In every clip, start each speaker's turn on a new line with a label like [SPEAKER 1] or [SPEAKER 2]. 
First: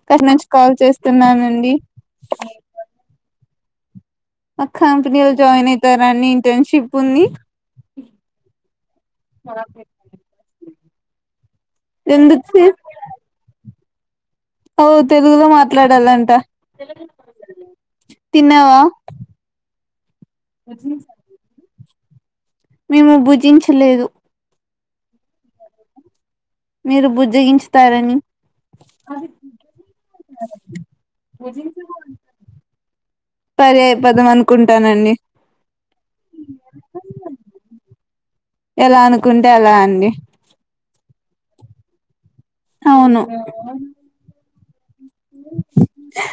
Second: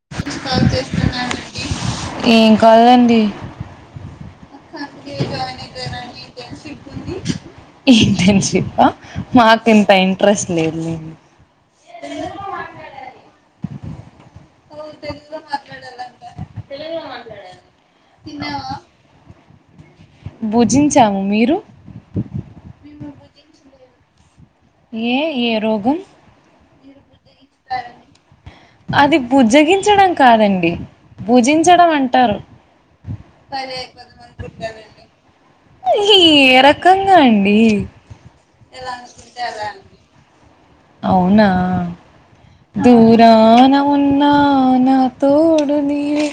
[SPEAKER 1] అక్కడ నుంచి కాల్ చేస్తున్నానండి. మా కంపెనీలో జాయిన్ అయితారని ఇంటర్న్షిప్ ఉంది
[SPEAKER 2] ఇంటర్ షిప్ప మాకు అంత ఇంట్రెస్ట్ లేదు.
[SPEAKER 1] ఎందుకు చే ఓ తెలుగులో మాట్లాడాలంట తిన్నావా
[SPEAKER 2] భుజించాము. మీరు!
[SPEAKER 1] మేము భుజించలేదు.
[SPEAKER 2] ఏ, ఏ రోగం!
[SPEAKER 1] మీరు బుజ్
[SPEAKER 2] అది బుజ్జగించడం కాదండి, భుజించడం అంటారు.
[SPEAKER 1] పర్యాయ పదం అనుకుంటానండి
[SPEAKER 2] ఏ రకంగా అండి
[SPEAKER 1] ఎలా అనుకుంటే అలా అండి
[SPEAKER 2] అవునా
[SPEAKER 1] అవును
[SPEAKER 2] దూరానా ఉన్నా నా తోడు నీవే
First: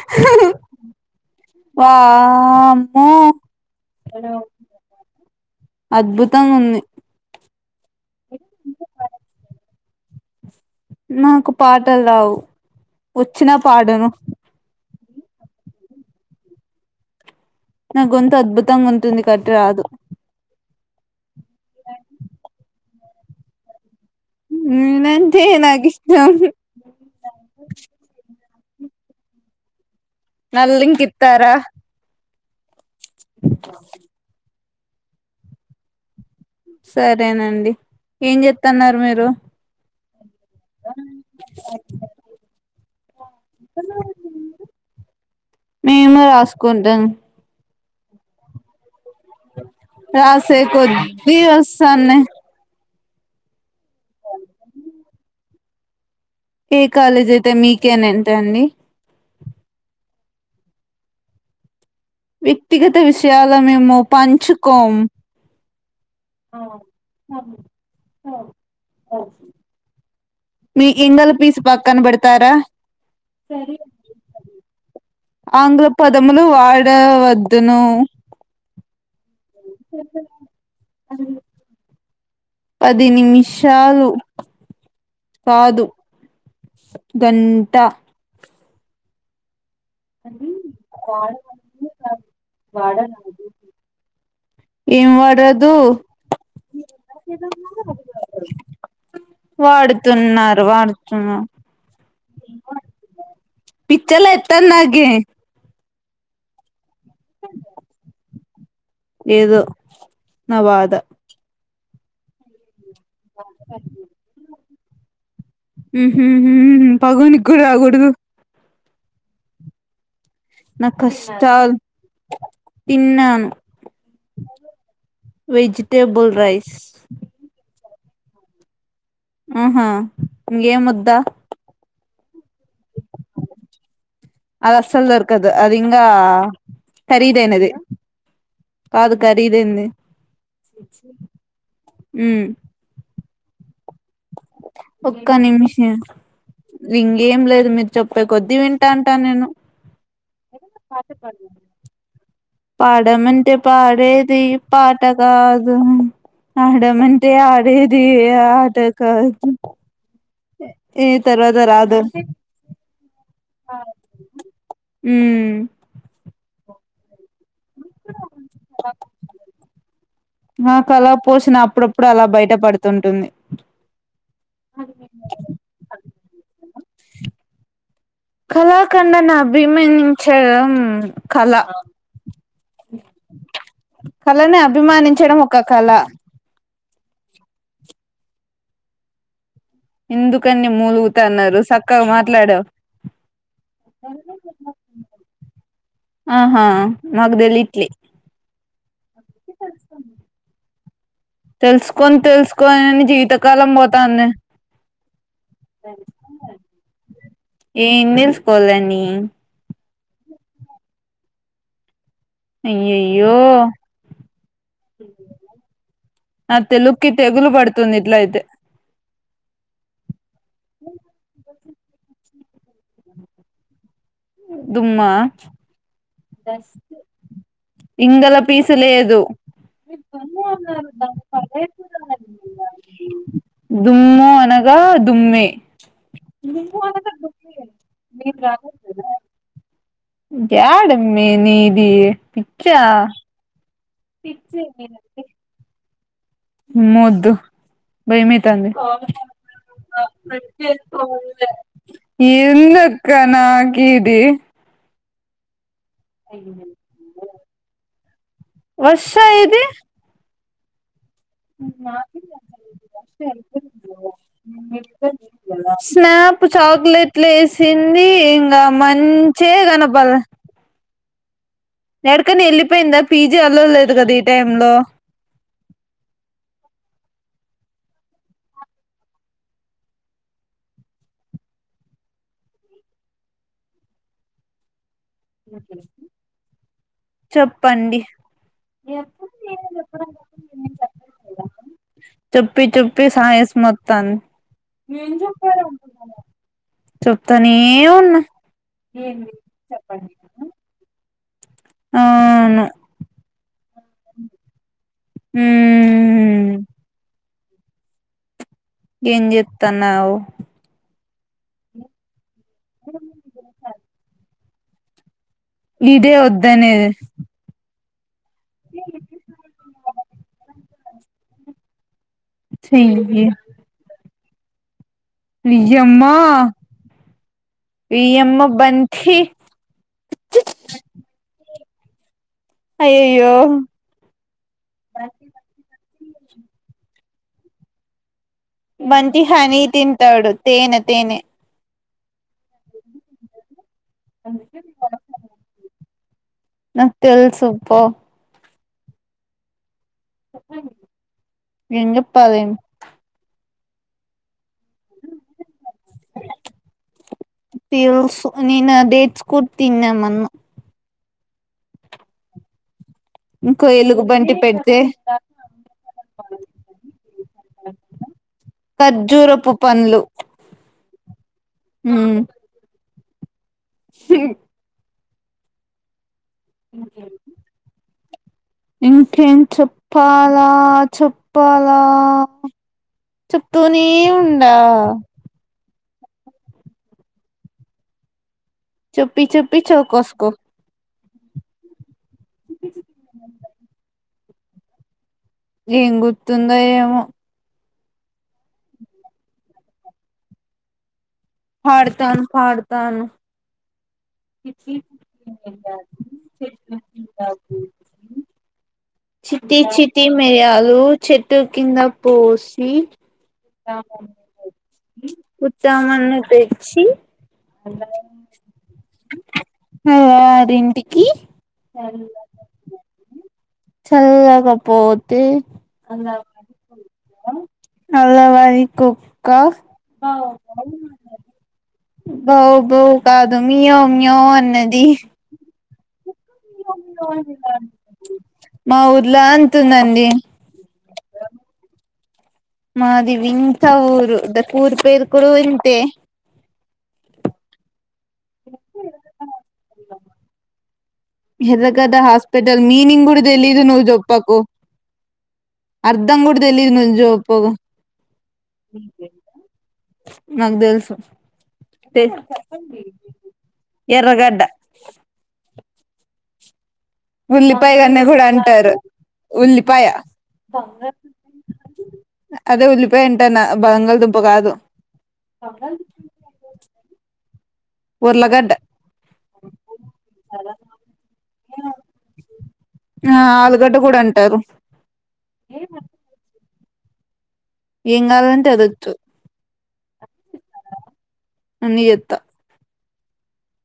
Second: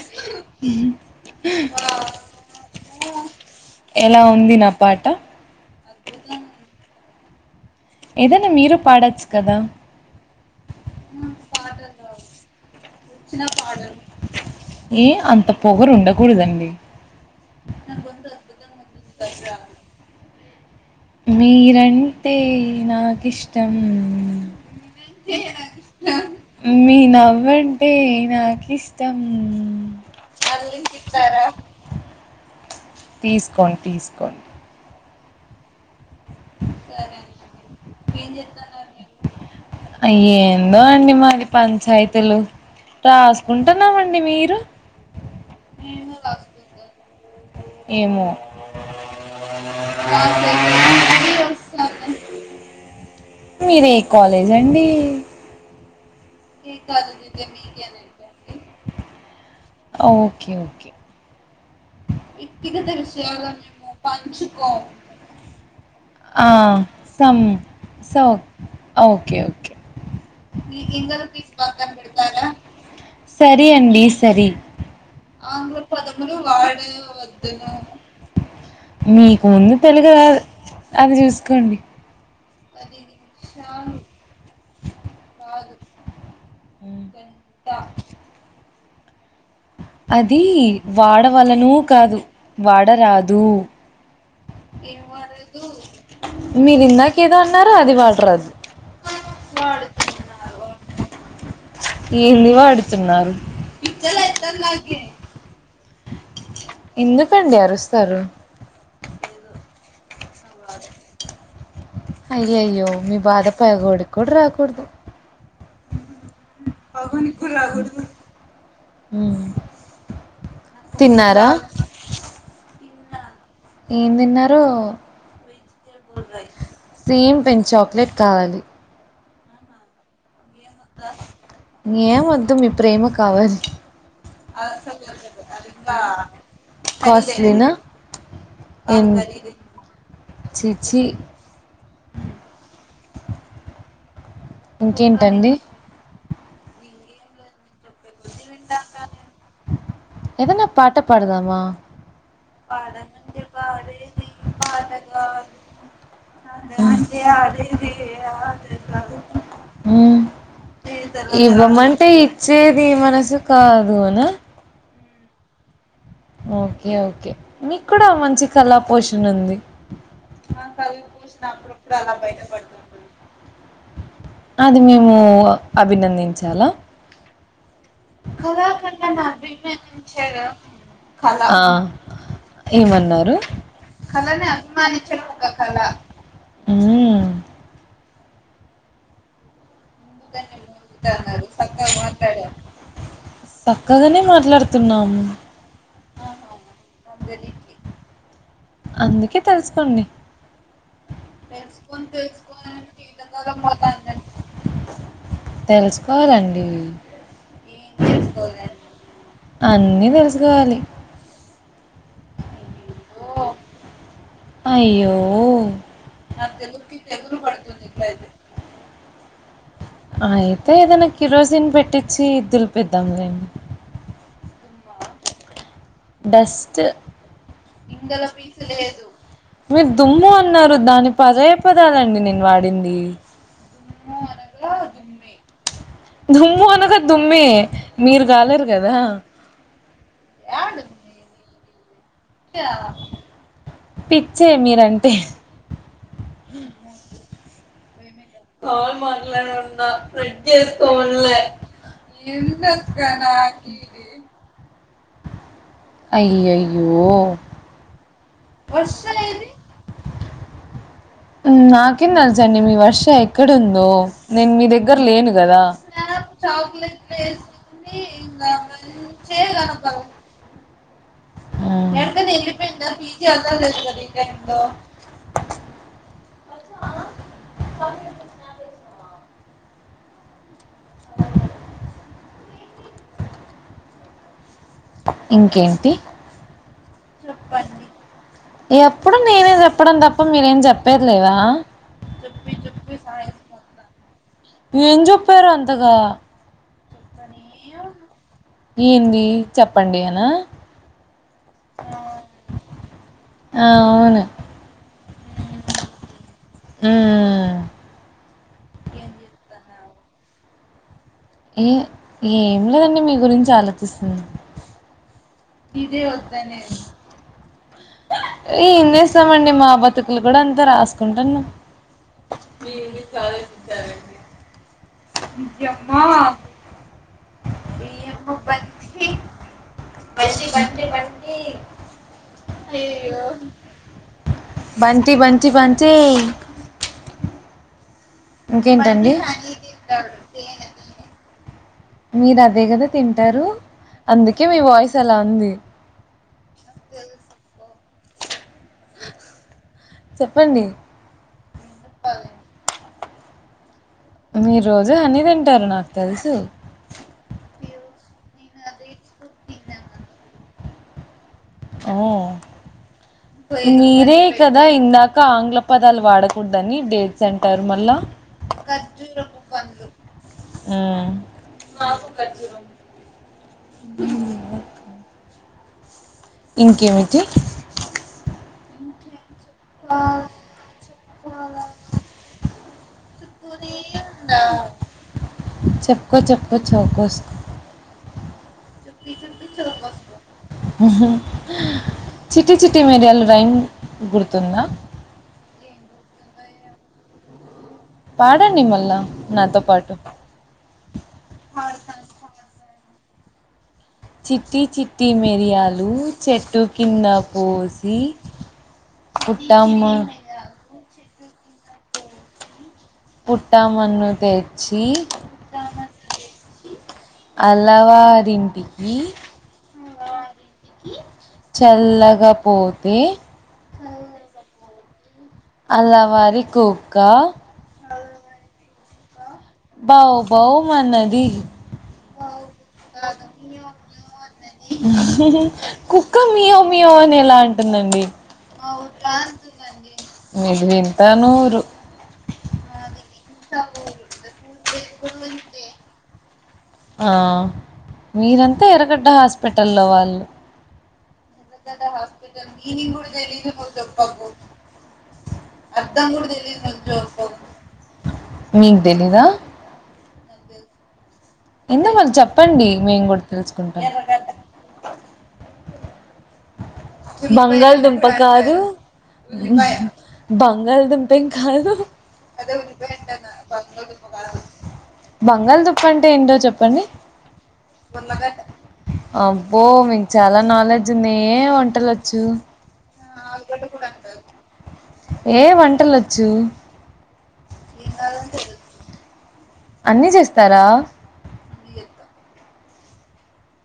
[SPEAKER 1] వామ్మో
[SPEAKER 2] ఎలా ఉంది నా పాట
[SPEAKER 1] అద్భుతంగా ఉంది.
[SPEAKER 2] ఏదైనా మీరు పాడొచ్చు కదా!
[SPEAKER 1] నాకు పాటలు రావు, వచ్చినా పాడను.
[SPEAKER 2] ఏ అంత పొగరు ఉండకూడదండి
[SPEAKER 1] నా గొంతు అద్భుతంగా ఉంటుంది కాబట్టి రాదు
[SPEAKER 2] మీరంటే నాక్ ఇష్టం
[SPEAKER 1] నేనంటే నాకు ఇష్టం
[SPEAKER 2] మీ నవ్వంటే, నాకి ఇష్టం
[SPEAKER 1] నల్లంకితార
[SPEAKER 2] తీసుకోన్ తీసుకోన్
[SPEAKER 1] సరేనండి ఏం జెత్తన్నారు మీరు
[SPEAKER 2] అయ్యే ఎందో అండి మాది పంచాయతీలు రాసుకుంటున్నామండి మీరు
[SPEAKER 1] మేము రాసుకుంటాం
[SPEAKER 2] ఏమో
[SPEAKER 1] రాసేకొద్దీ వస్తాన్నాయి
[SPEAKER 2] మీరే కాలేజ్ అండి
[SPEAKER 1] ఏ కాలేజ్ అయితే మీకేనేంటండి
[SPEAKER 2] ఓకే ఓకే
[SPEAKER 1] వ్యక్తిగత విషయాల మేము పంచుకోం
[SPEAKER 2] ఆ సం సో ఓకే ఓకే
[SPEAKER 1] మీ ఎంగల పీసి పక్కన పెడతారా
[SPEAKER 2] సరి అండి సరి
[SPEAKER 1] వాడ వద్దునూ
[SPEAKER 2] మీ ముందు తెలుగు రాదు అది జూసుకోండి
[SPEAKER 1] పది నిమిషాలు కాదు గంటా
[SPEAKER 2] అదీ వాడవలనూ కాదు వాడరాదు
[SPEAKER 1] ఏం వాడదు
[SPEAKER 2] మీరు ఇందాక ఏదో అన్నారు అది వాడరాదు
[SPEAKER 1] వాడుతున్నారు వాడు ఆ
[SPEAKER 2] ఏంది వాడుతున్నారు
[SPEAKER 1] పిచ్చలేత్తంది నాకి
[SPEAKER 2] ఎందుకండి అరుస్తారు
[SPEAKER 1] ఏదో నా బాధ
[SPEAKER 2] అయ్యయో మీ బాధ పగోడికూడ రాకుడుదు
[SPEAKER 1] హూహూహూ పగొనికూడ రాగుడదు
[SPEAKER 2] ఉ
[SPEAKER 1] న కష్టాల్ తిన్నాను
[SPEAKER 2] ఏం తిన్నారు
[SPEAKER 1] vegetable rice
[SPEAKER 2] same pen chocolate కావాలి
[SPEAKER 1] ఆహా ఇంగేం వద్ద
[SPEAKER 2] ఏం వద్దు మీ ప్రేమ కావాలి
[SPEAKER 1] అదస్సలు దొరకదు అది ఇంగా
[SPEAKER 2] కాస్ట్లీనా
[SPEAKER 1] ఖరీదైనది కాదు ఖరీదైంది.
[SPEAKER 2] చీచి
[SPEAKER 1] ఊ ఒక్క
[SPEAKER 2] ఇంకేంటండి
[SPEAKER 1] నిమిషం ఇంగేం లేదు మీర్ చెప్పే కొద్ది వింటాంటా నేను
[SPEAKER 2] ఏదన్నా పాట పాడదమా!
[SPEAKER 1] పాడమంటే పాడేది పాట కాదు. ఆడమంటే ఆడేది ఆట కాదు. ఈ తర్వాత రాదు
[SPEAKER 2] ఇవ్వమ్మంటే ఇచ్చే మనసు కాదు అనా
[SPEAKER 1] ఉ
[SPEAKER 2] ఓకే ఓకే మీకు కూడా మంచి కళా పోషణ ఉంది క
[SPEAKER 1] నాకు అలా
[SPEAKER 2] పోషణ
[SPEAKER 1] పోసిన
[SPEAKER 2] అప్పుప్పుడు
[SPEAKER 1] అప్పుడప్పుడు
[SPEAKER 2] అలా
[SPEAKER 1] బయట
[SPEAKER 2] బయప
[SPEAKER 1] పడుతుంటుంది
[SPEAKER 2] అది మేము అభినందించాలా
[SPEAKER 1] కళాఖండన్ని అభిమానించడం కళ
[SPEAKER 2] ఆ! ఏమన్నారు
[SPEAKER 1] కళని అభిమానించడం ఒక కళ
[SPEAKER 2] హ్మ్.
[SPEAKER 1] ఎందుకన్ని మూలుగుతన్నారు సక్కగా మాట్లాడవ్
[SPEAKER 2] సక్కగానే మాట్లాడుతున్నాము.
[SPEAKER 1] ఆహా మాకు దేలిట్లే
[SPEAKER 2] అందుకే తెలుసుకోండి.
[SPEAKER 1] తెలుసుకొని తెలుసుకోని ని జీవితకాలం పోతంది.
[SPEAKER 2] తెలుసుకోవాలండి.
[SPEAKER 1] ఏం తెలుసుకోవాలని
[SPEAKER 2] అన్నీ తెలుసుకోవాలి.
[SPEAKER 1] అయ్యయ్యో
[SPEAKER 2] అయ్యో
[SPEAKER 1] నా తెలుగుకి తెగులు పడుతుంది ఇట్ల అయితే
[SPEAKER 2] అయితే ఏదైనా కిరోసిన్ పెట్టించి దులిపిద్దాంలేండి.
[SPEAKER 1] దుమ్మా
[SPEAKER 2] బెస్ట్
[SPEAKER 1] ఇంగల పీసు లేదు
[SPEAKER 2] మీరు దుమ్ము అన్నారు. దాని పదే పి పదాలండి నేను వాడింది.
[SPEAKER 1] దుమ్ము అనగా దుమ్మే
[SPEAKER 2] దుమ్ము అనగా దుమ్మే మీరు కాలేరు గాదా
[SPEAKER 1] ఇంక్యడామ్మి నీ ఏ పిచ్చా
[SPEAKER 2] పిచ్చే మీరంటే [inaudible]
[SPEAKER 1] బయమైతంది. ఎందక్క నాకు ఇది
[SPEAKER 2] అయ్యయ్యో
[SPEAKER 1] వర్ష ఇది
[SPEAKER 2] నాకేం తెలుసండి. మీ వర్ష ఎక్కడుందో నేను మీ దగ్గర లేను గదా
[SPEAKER 1] స్నాప్ చాక్లెట్లు వేసింది ఇంగా మంచే నడకని వెళ్ళిపోయిందా పీజీ అలో లేదు గాదా ఈ టైం లో
[SPEAKER 2] [inaudible] ఇంకేంటి
[SPEAKER 1] చెప్పండి
[SPEAKER 2] ఎప్పుడు నేనే చెప్పడం తప్ప మీరేం చెప్పెదిలేదా
[SPEAKER 1] చెప్పి చెప్పి సాయసం వత్తాంది
[SPEAKER 2] ఎం చెప్పారు అంతగా
[SPEAKER 1] చేప్తనే ఉన్న
[SPEAKER 2] ఏంది చెప్పండి అనా
[SPEAKER 1] అవును
[SPEAKER 2] ఆ అవును
[SPEAKER 1] హ్
[SPEAKER 2] మ్మ్
[SPEAKER 1] ఏం జే త్తన్నవ్
[SPEAKER 2] ఈ ఏం లేదండి మీ గురించే ఆలోచిస్తన్నా
[SPEAKER 1] ఇదే ఒద్దనేది
[SPEAKER 2] ఏం చేస్తామండి మా బతుకులు కూడా అంతే రాస్తా కుంటన్నం మీ ఇంగ్లీ
[SPEAKER 1] చెయ్యి
[SPEAKER 2] చాలేచ్చారంండి
[SPEAKER 1] ఈయమ్మా ఈయమ్మ బంటీ
[SPEAKER 2] బంటీ బంటీ బన్ తేంక్
[SPEAKER 1] బంటీ హనీ తింటాడు తేనె తేనె
[SPEAKER 2] మీరు అదే కదా తింటారు అందుకే మీ వాయిస్ అలా ఉంది
[SPEAKER 1] నాకు తెలుసు పో
[SPEAKER 2] చెప్పండి
[SPEAKER 1] ఎం చెప్పాలేం
[SPEAKER 2] మీరు రోజు హనీ తింటారు నాకు తెలుసు
[SPEAKER 1] ప్యూసు నేన్ ఆ డేట్స్ కూడా తిన్నా మోన్న
[SPEAKER 2] ఆ
[SPEAKER 1] ఇంకో
[SPEAKER 2] మీరే
[SPEAKER 1] ఎలుగుబంటి
[SPEAKER 2] కదా
[SPEAKER 1] పెడితే
[SPEAKER 2] ఇందాక ఆంగ్ల పదాలు వాడకూడదని డేట్స్ అంటర్ మళ్ళ
[SPEAKER 1] ఖర్జూరపు పండ్లు
[SPEAKER 2] మ్ మాకు ఖర్జూరం
[SPEAKER 1] సె
[SPEAKER 2] ఇంకేమిటి
[SPEAKER 1] ఇంకేం చెప్పాలా చెప్పాలా చెప్తూనే ఉండాలా
[SPEAKER 2] చెప్పుకో చెప్పుకో చెవుకోసుకో
[SPEAKER 1] చుప్పి చుప్పి చెవుకోస్కో
[SPEAKER 2] ఆ చిట్టి చిట్టి మిరియాలు రైం గుర్తు తుందా
[SPEAKER 1] ఏం గుర్తుందో ఏమో
[SPEAKER 2] పాడండి మళ్ళా నాతో పాటు
[SPEAKER 1] పాడుతాను, పాడుతాను.
[SPEAKER 2] చిట్టి చిట్టి మిరియాలు, చెట్టు కింద పోసి.
[SPEAKER 1] చిట్టి
[SPEAKER 2] పుట్టమ్మ
[SPEAKER 1] చిట్టి మిరియాలు. చెట్టు కింద పోస్.
[SPEAKER 2] పుట్టమ్మను తెచ్చి
[SPEAKER 1] పుట్ట మన్ను తే. క్షి.
[SPEAKER 2] అలవారింటికి,
[SPEAKER 1] అల్లారింటికి
[SPEAKER 2] చల్లగపోతే.
[SPEAKER 1] పోకపోత్.
[SPEAKER 2] కుక్క
[SPEAKER 1] [unintelligible] కు.
[SPEAKER 2] బౌ బౌ మన్నది.
[SPEAKER 1] బౌ బౌ కాదు, మియావ్, మియావ్, అన్నది.
[SPEAKER 2] కు. కుక్క మియావ్ మియావ్ ఎలా అంటుండండి.
[SPEAKER 1] మా ఊర్లో అంటుందండి
[SPEAKER 2] తనూరు.
[SPEAKER 1] మాదివింత ఊరు. ద కూరు పేరు కూడా ఇంతే.
[SPEAKER 2] అ మీరంతా ఎరగడ్డ హాస్పిటల్లో వాళ్ళు.
[SPEAKER 1] ఎర్రగడ్డ హాస్పిటల్ మీనింగ్ కూడా తెలిదు ను జొప్పకు, అర్ధం కూడా తెలిదు ను జోప్పకు.
[SPEAKER 2] మీకు తెలీదా
[SPEAKER 1] నాకు దేలసు.
[SPEAKER 2] ముందు మాకు చెప్పండి, మేము కూడా తెలుసుకుంటాం.
[SPEAKER 1] ఎర్రగడ్డ ఉల్లిపాయ అన్న
[SPEAKER 2] బంగాళదుంప
[SPEAKER 1] కూడా
[SPEAKER 2] కాదు,
[SPEAKER 1] అంటారు ఉల్లిపాయ
[SPEAKER 2] బంగాళదుంపేం కాదు,
[SPEAKER 1] అదే ఉల్లిపాయ అంటానా బంగాళదుంప కాదు
[SPEAKER 2] బంగాళదుప్ప అంటే ఏంటో చెప్పండి.
[SPEAKER 1] ఉర్లగడ్డ
[SPEAKER 2] అబ్బో మీకు చాలా నాలెడ్జ్ ఉన్నాయె మ.
[SPEAKER 1] ఆ ఆలుగడ్డ కూడా అంటారు.
[SPEAKER 2] ఏ వంటలోచ్చు.
[SPEAKER 1] ఏం కావాలంటే అదోచ్చు.
[SPEAKER 2] అన్నీ చేస్తారా.
[SPEAKER 1] అన్ని ఏత్త.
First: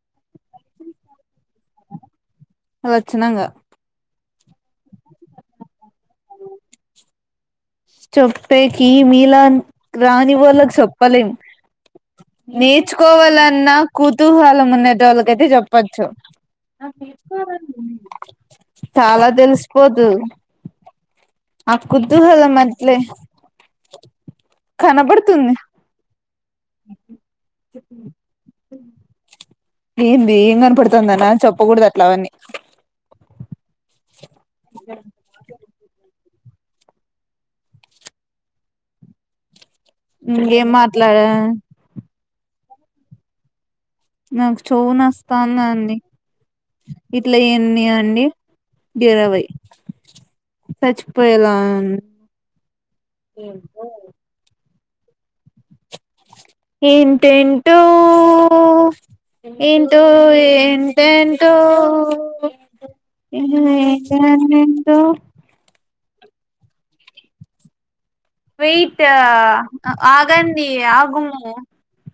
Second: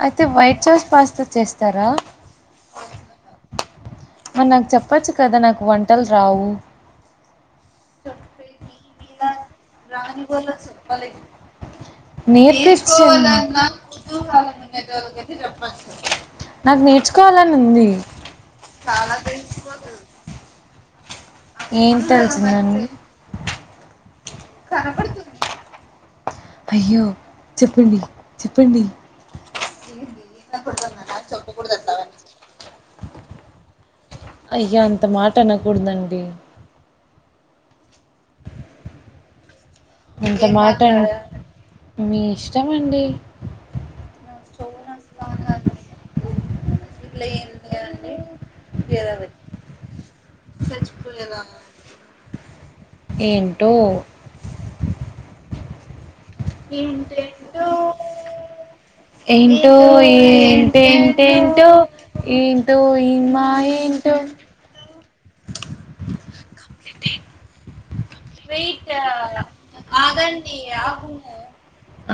[SPEAKER 2] అయితే వైట్ చాస్ పాస్తా చేస్తారా.
[SPEAKER 1] వొచ్చినాంగా.
[SPEAKER 2] నాకు చెప్పచ్చు కదా, నాకు వంటలు రావు.
[SPEAKER 1] చొప్పేకి ఇ మీలాన్ రాని వాళ్ళకి చెప్పలేం
[SPEAKER 2] నేర్పించింది
[SPEAKER 1] నేర్చుకోవాలన్నా కుతూహలం ఉన్నేటోళ్ళకైతే చెప్పచ్చు
[SPEAKER 2] నాకు నేర్చుకోవాలని ఉంది
[SPEAKER 1] చాలా తెలిసిపోదు ఆ
[SPEAKER 2] ఏం
[SPEAKER 1] కుతూహలం
[SPEAKER 2] తెలిసిందండి
[SPEAKER 1] మద్లే కనబడుతుంది
[SPEAKER 2] అయ్యో చెప్పండి చెప్పండి
[SPEAKER 1] ఏంది ఏం కనపడుతుందన చెప్పకూడదు అట్లా అవన్నీ
[SPEAKER 2] అయ్యా అంత మాట అనకూడదండి అంత
[SPEAKER 1] ఇంగేం మాట్లాడ
[SPEAKER 2] వచ్చమండి
[SPEAKER 1] నాకు చొవు నొస్తాందండి ఇట్ల ఏన్ని అండి ఇరవై చచ్చిపోయేలా ఏంటో ఏంటెంటో ఏంటో ఏంటెంటో ఏంటో
[SPEAKER 2] ఈ మా
[SPEAKER 1] ఇంగ
[SPEAKER 2] ఏంటో
[SPEAKER 1] ఏంటండి ఏంటో
[SPEAKER 2] లిటి
[SPEAKER 1] వెయిట్ ఆగండి ఆగుము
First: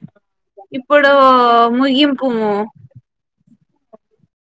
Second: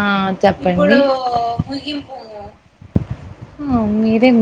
[SPEAKER 2] ఆ, చెప్పండి
[SPEAKER 1] ఇప్పుడు ముగింపుము
[SPEAKER 2] ఆ మీరెనా